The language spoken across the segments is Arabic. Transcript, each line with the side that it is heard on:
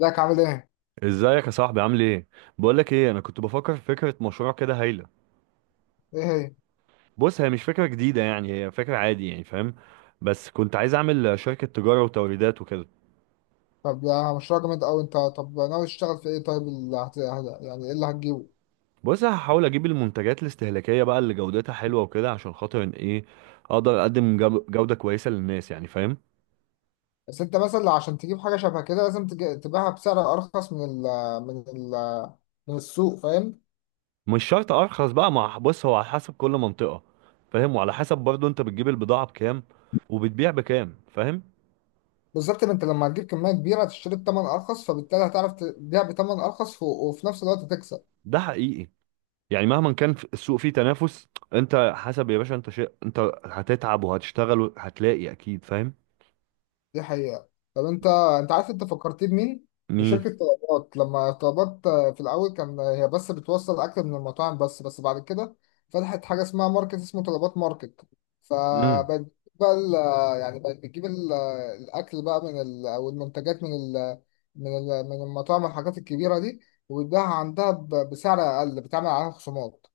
left: ازيك عامل ايه؟
right: ازيك يا صاحبي؟ عامل ايه؟ بقول لك ايه، انا كنت بفكر في فكره مشروع كده هايله.
left: ايه هي؟
right: بص، هي مش فكره جديده يعني، هي فكره عادي يعني، فاهم؟ بس كنت عايز اعمل شركه تجاره وتوريدات وكده.
left: طب ده مشروع جامد اوي. انت طب ناوي تشتغل في ايه؟ طيب اللي يعني ايه اللي هتجيبه؟
right: بص، هحاول اجيب المنتجات الاستهلاكيه بقى اللي جودتها حلوه وكده، عشان خاطر ان ايه، اقدر اقدم جوده كويسه للناس يعني، فاهم؟
left: بس انت مثلا عشان تجيب حاجة شبه كده لازم تبيعها بسعر ارخص من ال... من السوق، فاهم؟
right: مش شرط ارخص بقى، مع بص هو على حسب كل منطقه فاهم، وعلى حسب برضو انت بتجيب البضاعه بكام وبتبيع بكام، فاهم؟
left: بالظبط. ما انت لما هتجيب كمية كبيرة هتشتري بتمن ارخص، فبالتالي هتعرف تبيع بتمن ارخص، وفي نفس الوقت تكسب.
right: ده حقيقي. يعني مهما كان السوق فيه تنافس، انت حسب يا باشا، انت شيء، انت هتتعب وهتشتغل وهتلاقي اكيد، فاهم؟
left: دي حقيقة. طب انت، انت عارف انت فكرتني بمين؟
right: مين؟
left: بشركة طلبات. لما طلبات في الأول كان هي بس بتوصل أكل من المطاعم، بس بعد كده فتحت حاجة اسمها ماركت، اسمه طلبات ماركت.
right: امم.
left: فبقت بقى يعني بقت بتجيب الأكل بقى من ال أو المنتجات من من المطاعم والحاجات الكبيرة دي، وبتبيعها عندها بسعر أقل، بتعمل عليها خصومات.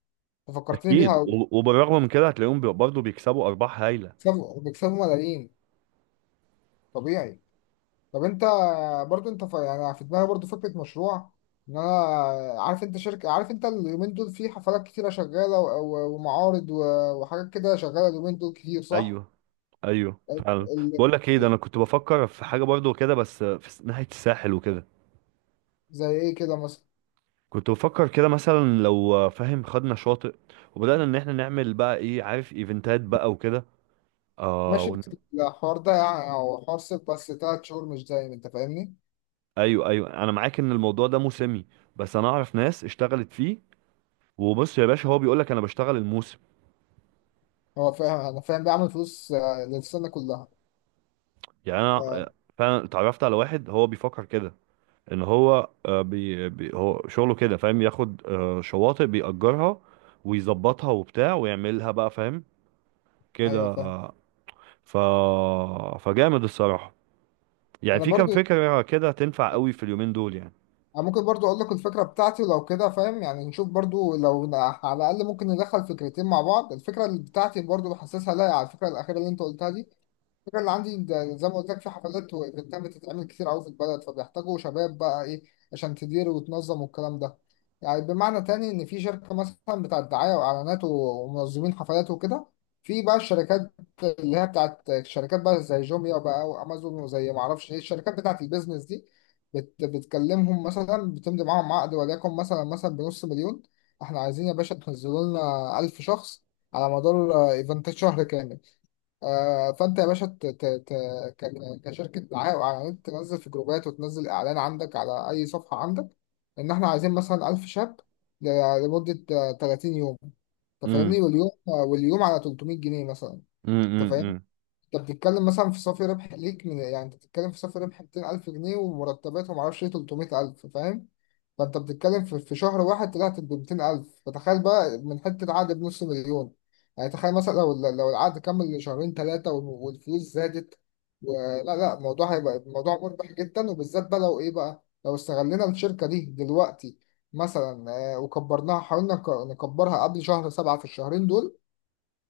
left: ففكرتني بيها
right: اكيد،
left: أوي.
right: وبالرغم من كده هتلاقيهم برضه بيكسبوا ارباح هايله.
left: بيكسبوا ملايين، طبيعي. طب انت، برضو انت يعني في دماغي برضو فكره مشروع، ان انا عارف انت شركه، عارف انت اليومين دول في حفلات كتيره شغاله ومعارض وحاجات كده شغاله اليومين دول كتير، صح؟
right: ايوه، ايوه
left: ال...
right: فعلا.
left: ال...
right: بقول لك ايه، ده انا كنت بفكر في حاجه برضه كده، بس في ناحيه الساحل وكده.
left: زي ايه كده مثلا؟
right: كنت بفكر كده مثلا لو فاهم، خدنا شاطئ وبدانا ان احنا نعمل بقى ايه، عارف، ايفنتات بقى وكده. اه
left: ماشي، بس الحوار ده يعني او حوار صيف، بس تلات شهور مش دايم، انت فاهمني؟
right: ايوه، ايوه، انا معاك ان الموضوع ده موسمي، بس انا اعرف ناس اشتغلت فيه. وبص يا باشا هو بيقول لك انا بشتغل الموسم
left: هو فاهم، انا فاهم، بيعمل فلوس للسنه كلها.
right: يعني. انا
left: آه،
right: آه، فعلا اتعرفت على واحد هو بيفكر كده، ان هو بي هو شغله كده فاهم، ياخد شواطئ بيأجرها ويظبطها وبتاع، ويعملها بقى فاهم، كده
left: ايوه فاهم.
right: آه، ف فجامد الصراحة. يعني
left: انا
right: في كام
left: برضو،
right: فكرة كده تنفع قوي في اليومين دول يعني.
left: أنا ممكن برضو أقول لك الفكرة بتاعتي، ولو كده فاهم يعني نشوف برضو لو على الأقل ممكن ندخل فكرتين مع بعض. الفكرة اللي بتاعتي برضو حاسسها لايقة على الفكرة الأخيرة اللي أنت قلتها دي. الفكرة اللي عندي ده، زي ما قلت لك، في حفلات وايفنتات بتتعمل كتير قوي في البلد، فبيحتاجوا شباب بقى ايه عشان تدير وتنظم والكلام ده. يعني بمعنى تاني ان في شركة مثلا بتاعت دعاية واعلانات ومنظمين حفلات وكده، في بقى الشركات اللي هي بتاعت الشركات بقى زي جوميا بقى وامازون وزي ما اعرفش ايه الشركات بتاعت البيزنس دي، بتكلمهم مثلا، بتمضي معاهم عقد، وليكن مثلا بنص مليون. احنا عايزين يا باشا تنزلوا لنا 1000 شخص على مدار ايفنتات شهر كامل. فانت يا باشا كشركه دعايه واعلانات تنزل في جروبات، وتنزل اعلان عندك على اي صفحه عندك ان احنا عايزين مثلا 1000 شاب لمده 30 يوم. انت
right: امم
left: فاهمني؟ واليوم واليوم على 300 جنيه مثلا.
right: امم
left: انت فاهم؟
right: امم
left: انت بتتكلم مثلا في صافي ربح ليك من، يعني انت بتتكلم في صافي ربح 200,000 جنيه، ومرتبات وما اعرفش ايه 300,000، فاهم؟ فانت بتتكلم في شهر واحد طلعت ب 200,000، فتخيل بقى من حته عقد بنص مليون. يعني تخيل مثلا لو العقد كمل شهرين ثلاثه والفلوس زادت ولا لا، لا، الموضوع هيبقى الموضوع مربح جدا، وبالذات بقى لو ايه بقى لو استغلينا الشركه دي دلوقتي مثلا. وكبرناها، حاولنا نكبرها قبل شهر سبعة في الشهرين دول.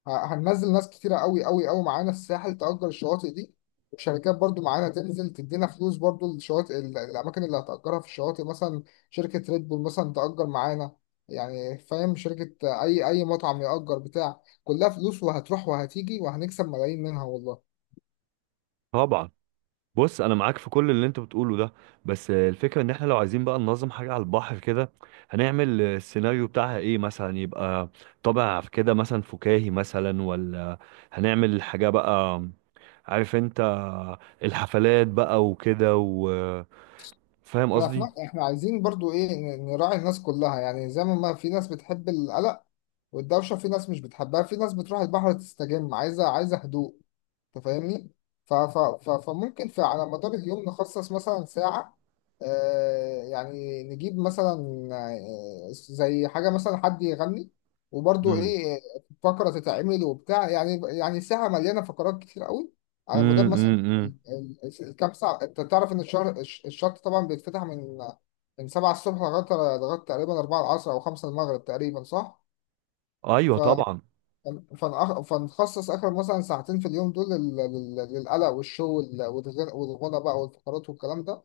left: هننزل ناس كتيرة قوي قوي قوي معانا الساحل، تأجر الشواطئ دي، وشركات برضو معانا تنزل تدينا فلوس برضو. الشواطئ الأماكن اللي هتأجرها في الشواطئ مثلا شركة ريد بول مثلا تأجر معانا، يعني فاهم، شركة أي مطعم يأجر بتاع، كلها فلوس، وهتروح وهتيجي وهنكسب ملايين منها والله.
right: طبعا. بص انا معاك في كل اللي انت بتقوله ده، بس الفكره ان احنا لو عايزين بقى ننظم حاجه على البحر كده، هنعمل السيناريو بتاعها ايه مثلا، يبقى طابع كده مثلا فكاهي مثلا، ولا هنعمل حاجه بقى عارف انت الحفلات بقى وكده، وفاهم
left: احنا في
right: قصدي.
left: احنا عايزين برضو ايه، نراعي الناس كلها يعني. زي ما في ناس بتحب القلق والدوشة، في ناس مش بتحبها، في ناس بتروح البحر تستجم عايزة، عايزة هدوء. انت فاهمني؟ فممكن في على مدار اليوم نخصص مثلا ساعة، يعني نجيب مثلا زي حاجة مثلا حد يغني، وبرضو
right: امم.
left: ايه، فقرة تتعمل وبتاع، يعني يعني ساعة مليانة فقرات كتير قوي، على مدار مثلا
right: امم.
left: الكام ساعة. انت تعرف ان الشهر الشط طبعا بيتفتح من، من سبعة الصبح لغاية، لغاية تقريبا أربعة العصر أو خمسة المغرب تقريبا، صح؟
right: ايوه
left: ف
right: طبعا.
left: فنخصص آخر مثلا ساعتين في اليوم دول للقلق والشو والغنى بقى والفقرات والكلام ده،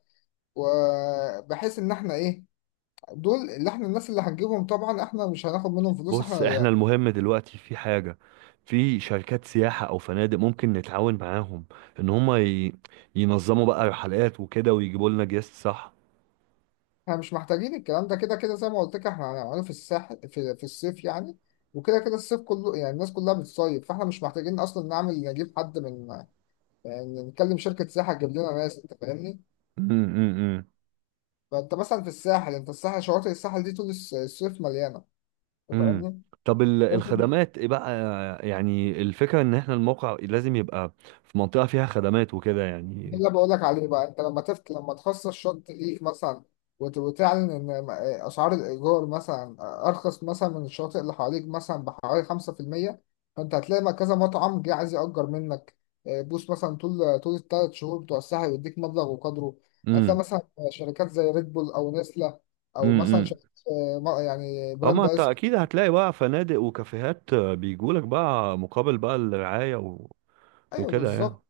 left: وبحيث إن إحنا إيه، دول اللي إحنا، الناس اللي هنجيبهم طبعا إحنا مش هناخد منهم فلوس
right: بص،
left: إحنا.
right: احنا المهم دلوقتي في حاجة، في شركات سياحة او فنادق ممكن نتعاون معاهم، ان هما ينظموا بقى رحلات وكده ويجيبوا لنا جيست، صح؟
left: إحنا مش محتاجين الكلام ده، كده كده زي ما قلت لك إحنا هنعمله في الساحل في الصيف يعني. وكده كده الصيف كله يعني الناس كلها بتصيف، فإحنا مش محتاجين أصلا نعمل نجيب حد من، يعني نكلم شركة سياحة تجيب لنا ناس. أنت فاهمني؟
right: امم.
left: فأنت مثلا في الساحل، أنت الساحل، شواطئ الساحل دي طول الصيف مليانة. أنت
right: امم.
left: فاهمني؟
right: طب
left: انت،
right: الخدمات ايه بقى؟ يعني الفكرة ان احنا الموقع لازم يبقى في منطقة فيها خدمات وكده
left: ده
right: يعني.
left: اللي بقول لك عليه بقى. انت لما لما تخصص شط ليك مثلا، وتعلن ان اسعار الايجار مثلا ارخص مثلا من الشواطئ اللي حواليك مثلا بحوالي 5%، فانت هتلاقي ما كذا مطعم جه عايز يأجر منك. اه، بوس مثلا طول، طول الثلاث شهور بتوع الساحل يديك مبلغ وقدره. هتلاقي
right: امم.
left: مثلا شركات زي ريد بول او نسلة، او مثلا
right: امم.
left: شركات اه، يعني
right: اما
left: براند
right: انت
left: ايس كريم.
right: اكيد هتلاقي بقى فنادق وكافيهات بيجولك بقى مقابل بقى الرعاية
left: ايوه
right: وكده يعني.
left: بالظبط.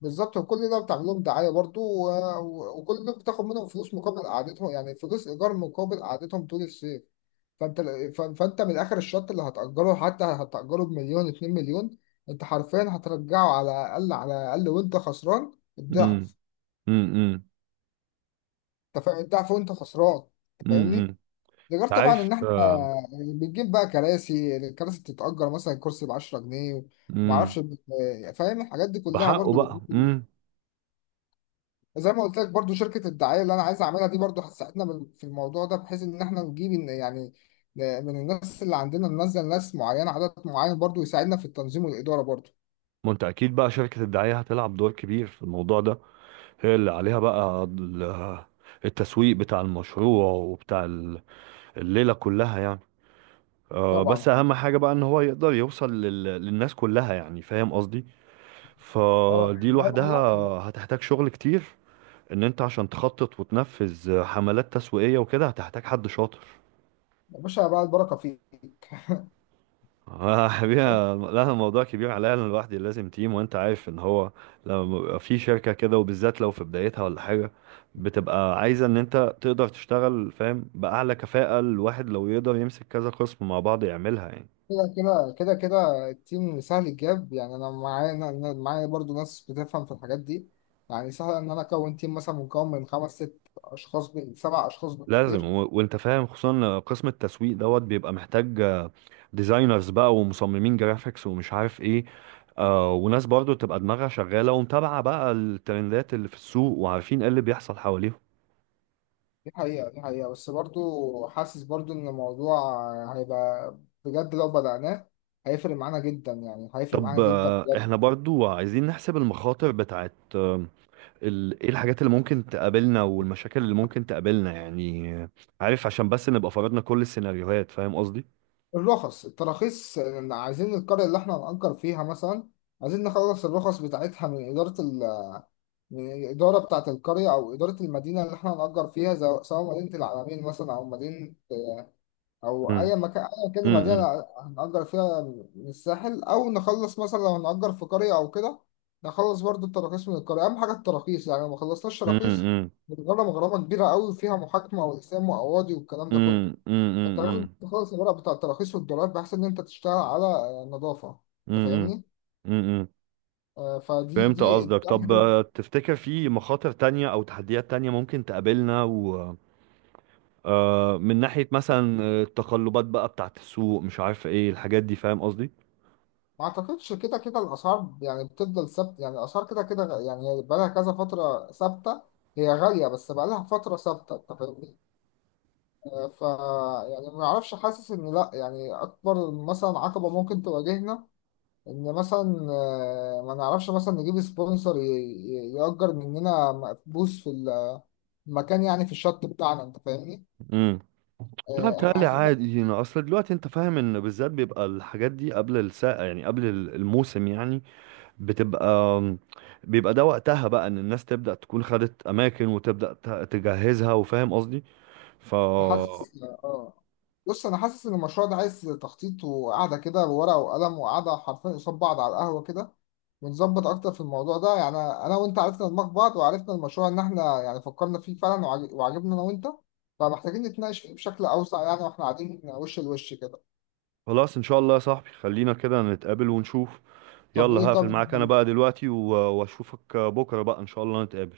left: بالظبط، وكل ده بتعمل لهم دعايه برضو وكل ده بتاخد منهم فلوس مقابل قعدتهم، يعني فلوس ايجار مقابل قعدتهم طول الصيف. فانت فانت من اخر الشط اللي هتاجره، حتى هتاجره بمليون 2 مليون، انت حرفيا هترجعه على الاقل، على الاقل وانت خسران
right: امم
left: الضعف.
right: امم إمم،
left: انت فاهم الضعف وانت خسران؟ أنت
right: إمم،
left: فاهمني.
right: إمم.
left: ده غير طبعا
right: عارف
left: ان احنا
right: آه،
left: بنجيب بقى كراسي. الكراسي بتتاجر مثلا الكرسي ب 10 جنيه،
right: امم.
left: ومعرفش فاهم، الحاجات دي كلها
right: بحقه
left: برضو
right: بقى،
left: بتجيب.
right: امم.
left: زي ما قلت لك برضو، شركة الدعاية اللي أنا عايز أعملها دي برضو هتساعدنا في الموضوع ده، بحيث إن إحنا نجيب يعني من الناس اللي عندنا ننزل ناس معينة، عدد معين برضو يساعدنا في التنظيم والإدارة برضو.
right: ما انت اكيد بقى شركة الدعاية هتلعب دور كبير في الموضوع ده. هي اللي عليها بقى التسويق بتاع المشروع وبتاع الليلة كلها يعني.
left: طبعا.
right: بس اهم حاجة بقى ان هو يقدر يوصل للناس كلها يعني، فاهم قصدي؟
left: أه.
right: فدي لوحدها
left: لا،
right: هتحتاج شغل كتير. ان انت عشان تخطط وتنفذ حملات تسويقية وكده هتحتاج حد شاطر.
left: يا باشا بقى البركة فيك.
right: حبيبي، لا، الموضوع كبير عليا انا لوحدي، لازم تيم. وانت عارف ان هو لما بيبقى في شركة كده وبالذات لو في بدايتها ولا حاجة، بتبقى عايزة ان انت تقدر تشتغل فاهم بأعلى كفاءة. الواحد لو يقدر يمسك كذا قسم مع بعض يعملها يعني.
left: كده كده كده التيم سهل الجاب يعني. أنا معايا، أنا معايا برضو ناس بتفهم في الحاجات دي، يعني سهل إن أنا أكون تيم مثلا مكون من خمس ست أشخاص، سبع أشخاص
right: لازم.
left: بالكتير.
right: وانت فاهم، خصوصا قسم التسويق دوت بيبقى محتاج ديزاينرز بقى، ومصممين جرافيكس، ومش عارف ايه. آه، وناس برضو تبقى دماغها شغالة ومتابعة بقى الترندات اللي في السوق، وعارفين ايه اللي بيحصل حواليهم.
left: دي حقيقة، دي حقيقة، بس برضو حاسس برضو إن الموضوع هيبقى، بجد لو بدأناه هيفرق معانا جدا، يعني هيفرق
right: طب
left: معانا جدا بجد.
right: احنا برضو عايزين نحسب المخاطر بتاعت ايه الحاجات اللي ممكن تقابلنا، والمشاكل اللي ممكن تقابلنا يعني، عارف، عشان بس نبقى فرضنا كل السيناريوهات، فاهم قصدي؟
left: الرخص، التراخيص، إن عايزين القرية اللي احنا هنأجر فيها مثلا، عايزين نخلص الرخص بتاعتها من من الإدارة بتاعة القرية أو إدارة المدينة اللي احنا هنأجر فيها، سواء مدينة العلمين مثلا أو مدينة، او
right: امم
left: اي مكان اي كده
right: امم
left: مدينه هنأجر فيها من الساحل، او نخلص مثلا لو هنأجر في قريه او كده، نخلص برضو التراخيص من القريه. اهم حاجه التراخيص يعني، لو ما خلصناش تراخيص
right: امم
left: بنغرم غرامه كبيره قوي، فيها محاكمه والحساب وقواضي والكلام ده كله.
right: امم
left: انت لازم
right: امم
left: تخلص الورق بتاع التراخيص والدولاب، بحيث ان انت تشتغل على نظافه. انت
right: امم
left: فاهمني؟
right: امم.
left: فدي،
right: فهمت
left: دي دي
right: قصدك. طب تفتكر في مخاطر تانية او تحديات تانية ممكن تقابلنا، و من ناحية مثلا التقلبات بقى بتاعت السوق، مش عارف ايه الحاجات دي، فاهم قصدي؟
left: ما اعتقدش. كده كده الاسعار يعني بتفضل ثابته. يعني الاسعار كده كده يعني هي بقالها كذا فتره ثابته. هي غاليه بس بقالها فتره ثابته، انت فاهمني؟ آه، ف يعني ما اعرفش، حاسس ان لا، يعني اكبر مثلا عقبه ممكن تواجهنا ان مثلا ما نعرفش مثلا نجيب سبونسر يأجر مننا مقبوس في المكان، يعني في الشط بتاعنا. انت فاهمني؟
right: لا،
left: احنا
right: بتهيألي
left: عايزين،
right: عادي يعني. اصل دلوقتي انت فاهم ان بالذات بيبقى الحاجات دي قبل الساقة يعني، قبل الموسم يعني، بتبقى بيبقى ده وقتها بقى ان الناس تبدأ تكون خدت اماكن وتبدأ تجهزها، وفاهم قصدي. ف
left: انا حاسس اه. بص انا حاسس ان المشروع ده عايز تخطيط، وقعده كده بورقه وقلم، وقعده حرفيا قصاد بعض على القهوه كده، ونظبط اكتر في الموضوع ده. يعني انا وانت عرفنا دماغ بعض، وعرفنا المشروع ان احنا يعني فكرنا فيه فعلا وعجبنا انا وانت، فمحتاجين نتناقش فيه بشكل اوسع يعني، واحنا قاعدين وش لوش كده.
right: خلاص ان شاء الله يا صاحبي، خلينا كده نتقابل ونشوف.
left: طب
right: يلا،
left: ايه،
right: هقفل
left: طب
right: معاك انا بقى دلوقتي، واشوفك بكرة بقى ان شاء الله نتقابل.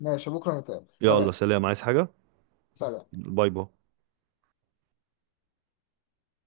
left: ماشي، بكره نتقابل.
right: يلا
left: سلام.
right: سلام. عايز حاجة؟
left: سلام.
right: باي باي.